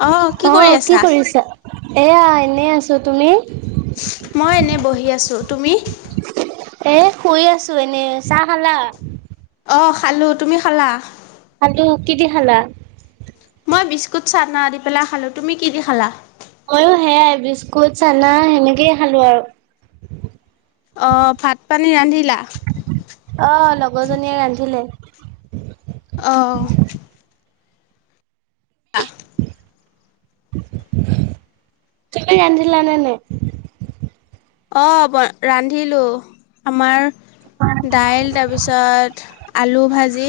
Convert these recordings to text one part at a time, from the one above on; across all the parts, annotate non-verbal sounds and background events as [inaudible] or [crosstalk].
অঁ কৰি অহ, কি আছা? কৰিছা? এয়া এনেই আছো তুমি? মই এনে বহি আছোঁ। তুমি? এ' শুই আছো এনে। চাহ খালা? অহ, খালোঁ। তুমি খালা? খালোঁ কি দি খালা? মই বিস্কুট চানা দি পেলাই খালো। তুমি কি দি খালা? ময়ো সেয়াই বিস্কুট চানা সেনেকেই খালো আৰু। অহ, ভাত- পানী ৰান্ধিলা? অহ, লগৰজনীয়ে ৰান্ধিলে। অহ', আ চাইকেল আনি দিলানে নে নাই? অহ, ৰান্ধিলো আমাৰ দাইল তাৰপিছত আলু ভাজি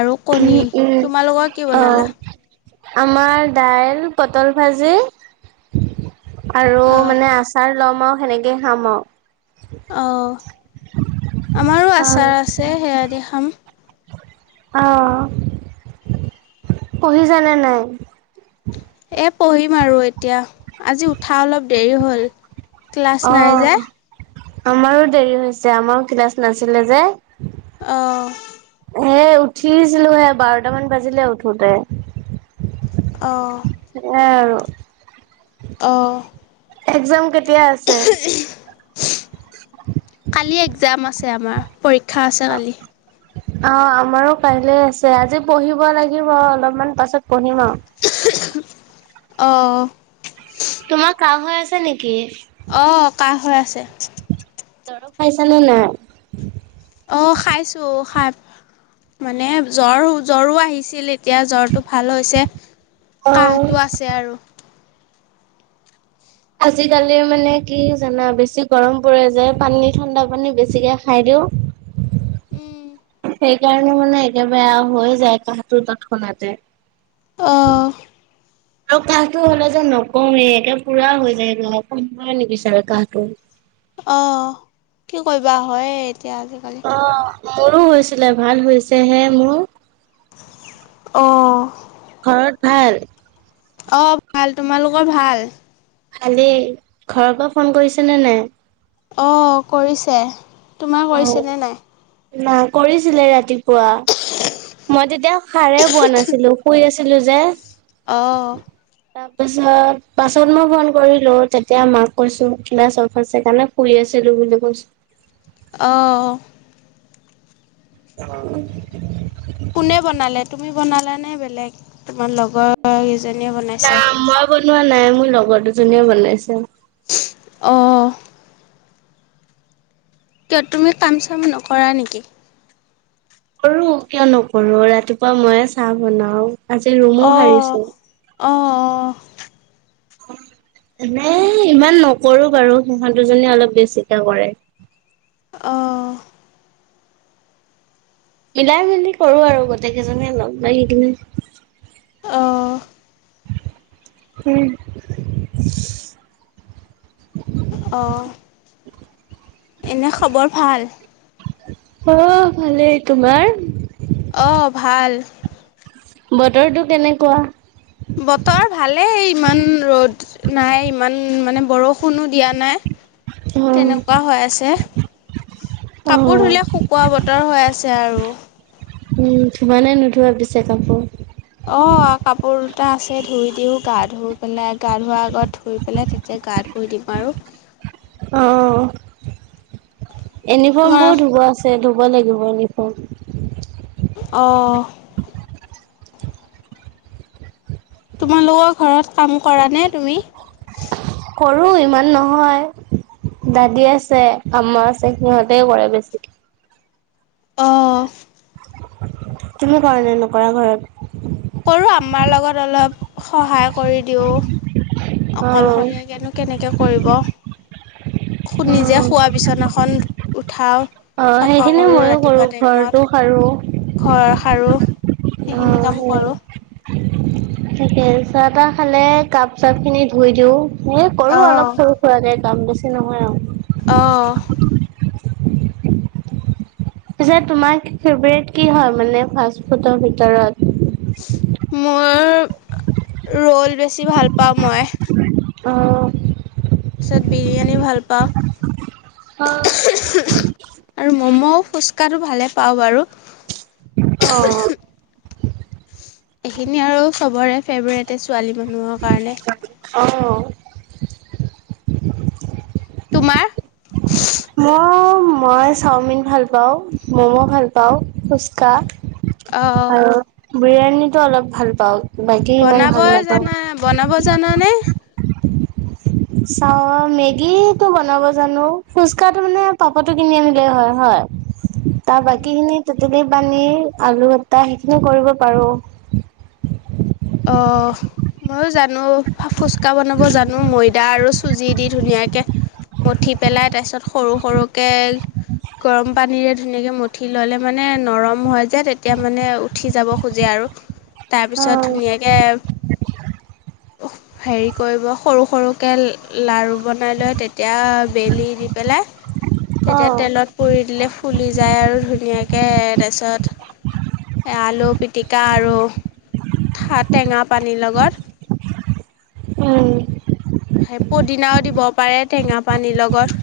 আৰু উম, কণী উম। তোমালোকৰ কি অ', বনালা? আমাৰ দাইল, পটল ভাজি আৰু অঁ মানে আচাৰ ল'ম আৰু সেনেকে খাম আৰু। অহ', আমাৰো আৰু। আচাৰ আছে সেয়া দি খাম। অহ', পঢ়িছা নে নাই? এ' পঢ়িম আৰু এতিয়া আজি উঠা অলপ দেৰি হ'ল। ক্লাছ নাই যে। অ'। আমাৰো দেৰি হৈছে আমাৰো ক্লাছ নাছিলে যে। অহ', সেয়ে উঠিছিলো হে বাৰটামান বাজিলে উঠোতে। অহ', সেয়াই আৰু। অহ', একজাম কেতিয়া আছে? একজাম আছে আমাৰ পৰীক্ষা আছে কালি। আ', আমাৰো কাইলে আছে আজি পঢ়িব লাগিব অলপমান পাছত। পূৰ্ণিমা। অ। তোমাৰ কাহ হৈ আছে নেকি? আহ কাহ হৈ আছে। দৰৱ খাইছানে নাই? অ', খাইছোঁ খাই মানে জ্বৰ জ্বৰো আহিছিল এতিয়া জ্বৰটো ভাল হৈছে। অ কাহটো আছে আৰু। আজিকালি মানে কি জানা বেছি গৰম পৰে যে পানী ঠাণ্ডা পানী বেছিকে খাই দিও। টো। সেইকাৰণে মানে একে বেয়া হৈ যায় কাহটোৰ তৎক্ষণাতে। উম অ'। আৰু কাহটো হ'লে যে নকওঁৱেই একে পুৰা হৈ যায় গ কমিবই নিবিচাৰে কাহটো। অ কি কৰিবা হয়। এতিয়া আজিকালি অ' মোৰো হৈছিলে ভাল হৈছে হে মোৰ। আহ ঘৰত ভাল। অ ভাল তোমালোকৰ ভাল। ভালেই ঘৰৰ পৰা ফোন কৰিছে নে নাই? অঁ কৰিছে তোমাৰ। কৰিছেনে নাই? না কৰিছিলে ৰাতিপুৱা। মই তেতিয়া সাৰে বোৱা নাছিলো শুই আছিলো যে। অ'। তাৰ পিছত পাছত মই ফোন কৰিলো তেতিয়া মাক কৈছো কিলা চব আছে কাৰণে ফুৰি আছো। চেল বুলি কৈছ। অ' অঁ কোনে বনালে তুমি বনালা নে বেলেগ তোমাৰ লগৰ? বনাইছে? নাই মই বনোৱা নাই মোৰ লগৰ দুজনীয়ে বনাইছে। অ' কিয় তুমি কাম চাম নকৰা নেকি? কৰো কিয় নকৰো ৰাতিপুৱা ময়ে চাহ বনাও। আজি ৰুমো অ' হাৰিছো। অ' হয়। এনেই ইমান নকৰো বাৰু সিহঁত দুজনীয়ে অলপ বেছিকে কৰে। অহ। মিলাই মেলি কৰো আৰু গোটেই কেইজনীয়ে লগ লাগি কিনে। অহ। উম। অঁ। অ ভালেই তোমাৰ। অ ভাল। বতৰটো কেনেকুৱা। বতৰ ভালেই ইমান ৰ'দ নাই ইমান মানে বৰষুণো দিয়া নাই। অ তেনেকুৱা হৈ আছে। অ কাপোৰ ধুলে শুকোৱা বতৰ হৈ আছে আৰু। উম ধোব নে নুধোৱা পিছে কাপোৰ। অ কাপোৰ দুটা আছে ধুই দিওঁ। গা ধুই পেলাই গা ধোৱাৰ আগত ধুই পেলাই তেতিয়া গা ধুও। সতি পাৰোঁ। অহ, অহ, তোমাৰ ইউনিফৰ্মবোৰ ধুব আছে ধুব লাগিব ইউনিফৰ্ম। অ' তোমালোকৰ ঘৰত কাম কৰা নে তুমি। কৰোঁ ইমান নহয়। দাদী আছে আ্মা আছে, সিহঁতে কৰে বেছি। অ' তুমি কৰা নে নকৰা ঘৰত? আম্মাৰ লগত অলপ সহায় কৰি দিওঁ। অ অকলশৰীয়াকেনো কেনেকৈ কৰিব। শুনি যে অ নিজে শোৱা বিছনাখন উঠাওঁ অ চাফা সেইখিনি কৰোঁ ময়ো কৰো ৰাতিপুৱা ঘৰটো টাইমত সাৰো ঘৰ সাৰো। সেইখিনি অ', কাম কৰোঁ। তাকে চাহ তাহ খালে কাপ চাপ খিনি ধুই দিওঁ। এ কৰো অ', অলপ সৰু সুৰাকে কাম বেছি নহয় আও। অ', পিছে তোমাৰ ফেভ্ৰেট কি হ'য় মানে ফাছ ফুডৰ ভিতৰত। মোৰ, ৰ'ল বেছি ভাল পাওঁ মই। অ তাৰ পিছত বিৰিয়ানী ভাল পাওঁ। অ', আৰু ম'ম' ফুচকাটো ভালে পাওঁ বাৰু। অ। এইখিনি আৰু ছবৰে ফেভৰেটে ছোৱালী মানুহৰ কাৰণে। [inaudible] তোমাৰ মই মই চাওমিন ভাল পাওঁ মম' ভাল পাওঁ ফুচকা অহ। আৰু বিৰিয়ানীটো অলপ ভাল পাওঁ, বাকী ইমান বনাব ভাল নাপাওঁ। জানা বনাব জানানে চা মেগীটো বনাব জানো, ফুচকা টো মানে পাপৰটো কিনি আনিলে হয়, হয় হয়। [inaudible] তাৰ বাকীখিনি তেঁতেলী পানী আলু কটা সেইখিনিও কৰিব পাৰো। অ ময়ো জানো ফুচকা বনাব জানো ময়দা আৰু চুজি দি ধুনীয়াকৈ মঠি পেলাই তাপিছত সৰু সৰুকে। গৰম পানীৰে ধুনীয়াকে মুঠি ল'লে মানে, নৰম হ'য় যে তেতিয়া মানে উঠি যাব খোজে আৰু। আৰু তাৰ পিছত ধুনীয়া অ', কে হেৰী কৰিব সৰু। সৰুকৈ লাৰু বনাই লৈ তেতিয়া বেলি দি পেলাই। তেতিয়া তেলত পুই দিলে ফুলি যায় আৰু ধুনীয়াকে। তাৰপিছত আলু পিটিকা আৰু। থা টেঙা পানীৰ লগত। উম। পুদিনাও দিব পাৰে টেঙা পানীৰ লগত।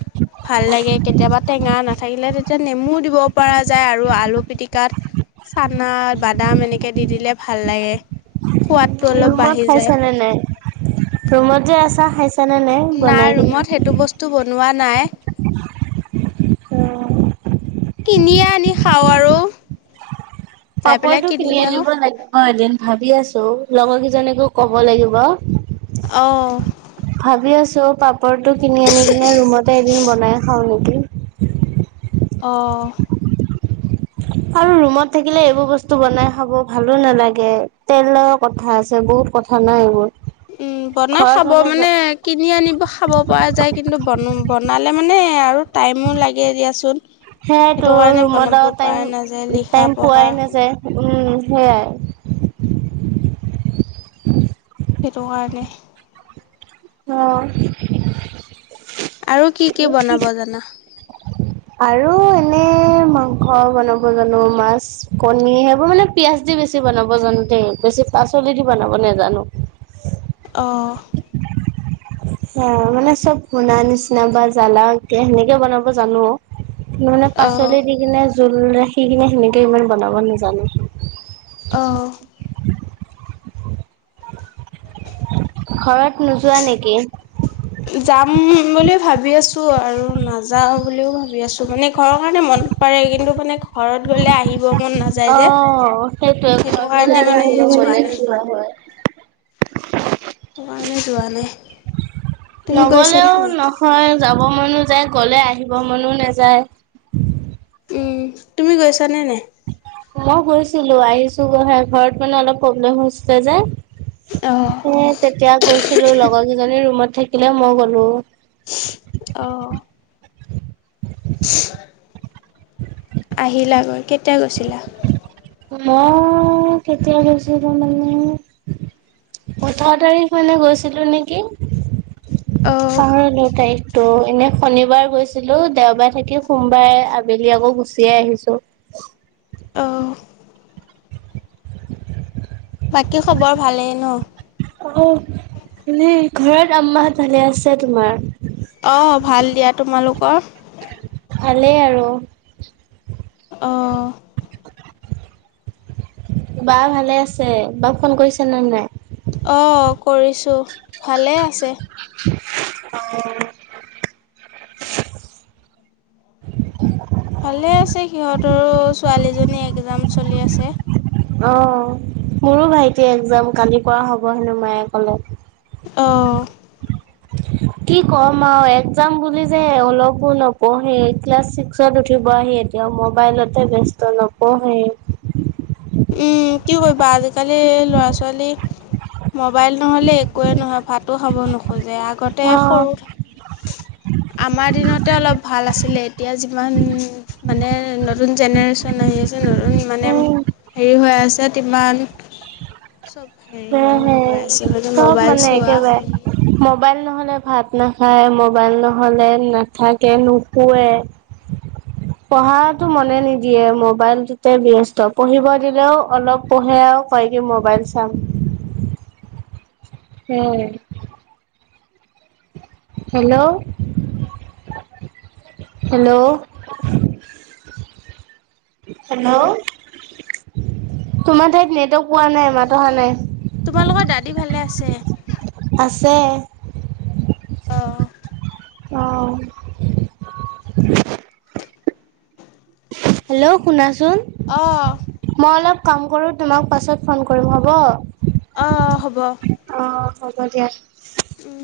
ভাল লাগে, কেতিয়াবা টেঙা নাথাকিলে তেতিয়া নেমু দিব পৰা যায় আৰু আলু পিটিকাত। চানা বাদাম এনেকে দি দিলে ভাল লাগে সোৱাদ। ৰুমত খাইছ নে নাই, ৰুমত যে আছা। খাইছানে বনাই নাই কিনে? ৰুমত সেটো বস্তু বনোৱা নাই। কিনিয়ে আনি খাওঁ আৰু। যাই পেলাই পাপৰটো কিনি কিনিলে আহো আনিব লাগে। অ এদিন ভাবি আছোঁ লগৰ কেইজনীকো ক'ব লাগিব। অহ চ' পাপৰটো কিনি আনি কিনে ৰুমতে এদিন বনাই খাও নেকি? অ'। আৰু ৰুমত থাকিলে এইবোৰ বস্তু বনাই খাব ভালো নালাগে তেলৰ কথা আছে। বহুত কথা নাই এইবোৰ। উম, বনাই ঘৰত খাব হ'লে মানে কিনি আনিব খাব পৰা যায় কিন্তু বনোৱা। বনালে মানে আৰু টাইমো লাগে দিয়াচোন। সেইটো সেইতো কাৰণে ৰুমত বনাব আৰু টাইম পৰা নাযায় লিখা টাইম পঢ়া পোৱাই নাযায় উম। সেয়াই। সেইটো কাৰণে। অ। আৰু কি কি বনাব জানা? আৰু এনে মাংস বনাব জানো, মাছ কণী সেইবোৰ মানে পিয়াজ দি। বেছি বনাব জানো দেই, বেছি পাচলি দি বনাব নাজানো। অ'। অ, মানে চব শুনা নিচিনা বা জ্বালা সেনেকে বনাব জানোঁ। মানে অ', পাচলি দি কিনে জোল ৰাখি কিনে সেনেকে ইমান বনাব নাজানো। অ'। ঘৰত। নোযোৱা নেকি যাম বুলি। ভাবি আছোঁ আৰু নাযাওঁ বুলিও ভাবি আছোঁ মানে ঘৰৰ কাৰণে মনত পৰে কিন্তু মানে ঘৰত। গ'লে আহিব মন অ নাযায় যে সেইটোৱে ঘৰত সেইটো গ'লে কাৰণে আৰু মানে এনেকুৱা যোৱা বনাই নাই। নোযোৱা হয় সেইটো কাৰণে যোৱা নাই তুমি গৈছানে নগ'লেও নাই নহয় যাব। মনো যায়, গ'লে আহিব মনো নাযায়। তুমি গৈছানে নে? মই গৈছিলোঁ আহিছোঁ ঘৰত মানে অলপ প্ৰব্লেম হৈছিলে যে। অ', এ তেতিয়া গৈছিলো লগৰ কেইজনী ৰুমত থাকিলে মই গ'লো। অহ। আহিলা গৈ কেতিয়া গৈছিলা? মই কেতিয়াগৈছো যানো। ওঠৰ তাৰিখ মানে গৈছিলো নেকি অ', পহৰ যৰদ তাৰিখ [unintelligible] ত' এনে শনিবাৰ গৈছিলোঁ, দেওবাৰে থাকি সোমবাৰে আবেলি আকৌ গুচিয়ে আহিছোঁ। অ', [unintelligible] বাকী খবৰ ভালেই ন। আহ ঘৰত আম্মাহ ভালে আছে তোমাৰ। অঁ ভাল দিয়া তোমালোকৰ। ভালেই আৰু। অঁ। বা ভালে আছে বাাৰু ফোন কৰিছে ন নাই। অঁ কৰিছোঁ ভালে আছে। ভালে আছে সিহঁতৰ ছোৱালীজনী একজাম চলি আছে। অ, মোৰো ভাইটি এক্জাম কালি পৰা হ'ব হেনো মায়ে কলে। অ। উ [inaudible] কি ক'ম আৰু একজাম বুলি যে অলপো নপঢ়ি ক্লাছ ছিক্সত উঠিব আহি। কেতিয়াও মোবাইলতে ব্যস্ত নপঢ়ে। উম কি কৰিবা আজিকালি ল'ৰা ছোৱালী। মোবাইল নহ'লে একোৱেই নহয়, ভাতো খাব নোখোজে আগতে সৰু। উম। আমাৰ দিনতে অলপ ভাল আছিলে, এতিয়া যিমান মানে নতুন জেনেৰেশ্যন আহি আছে। যোনতণ [unintelligible] মানে উম হেৰি হৈ আছে তিমান। চব হেৰি হে হৈ হে হৈ গৈ আছে মানে চব মোবাইল মানে চোৱা হেৰি একেবাৰে মোবাইল নহলে ভাত। নাখায় মোবাইল নহ'লে নাথাকে নুহোৱে। পঢ়াটো মনে নিদিয়ে মোবাইলটোতে ব্য্স্ত পঢ়িব দিলেও অলপ পঢ়েও ক ম'বাইল চাম। উম। হেল্ল' হেল্ল' হেল্ল' তোমাৰ ঠাইত নেটৱৰ্ক পোৱা নাই মাত অহা নাই। তোমালোকৰ দাদী ভালে আছে। আছে আহ অঁ হেল্ল' শুনাচোন অঁ মই অলপ কাম কৰো তোমাক পাছত ফোন কৰিম হ'ব। আহ হ'ব অ হ'ব দিয়া। উম।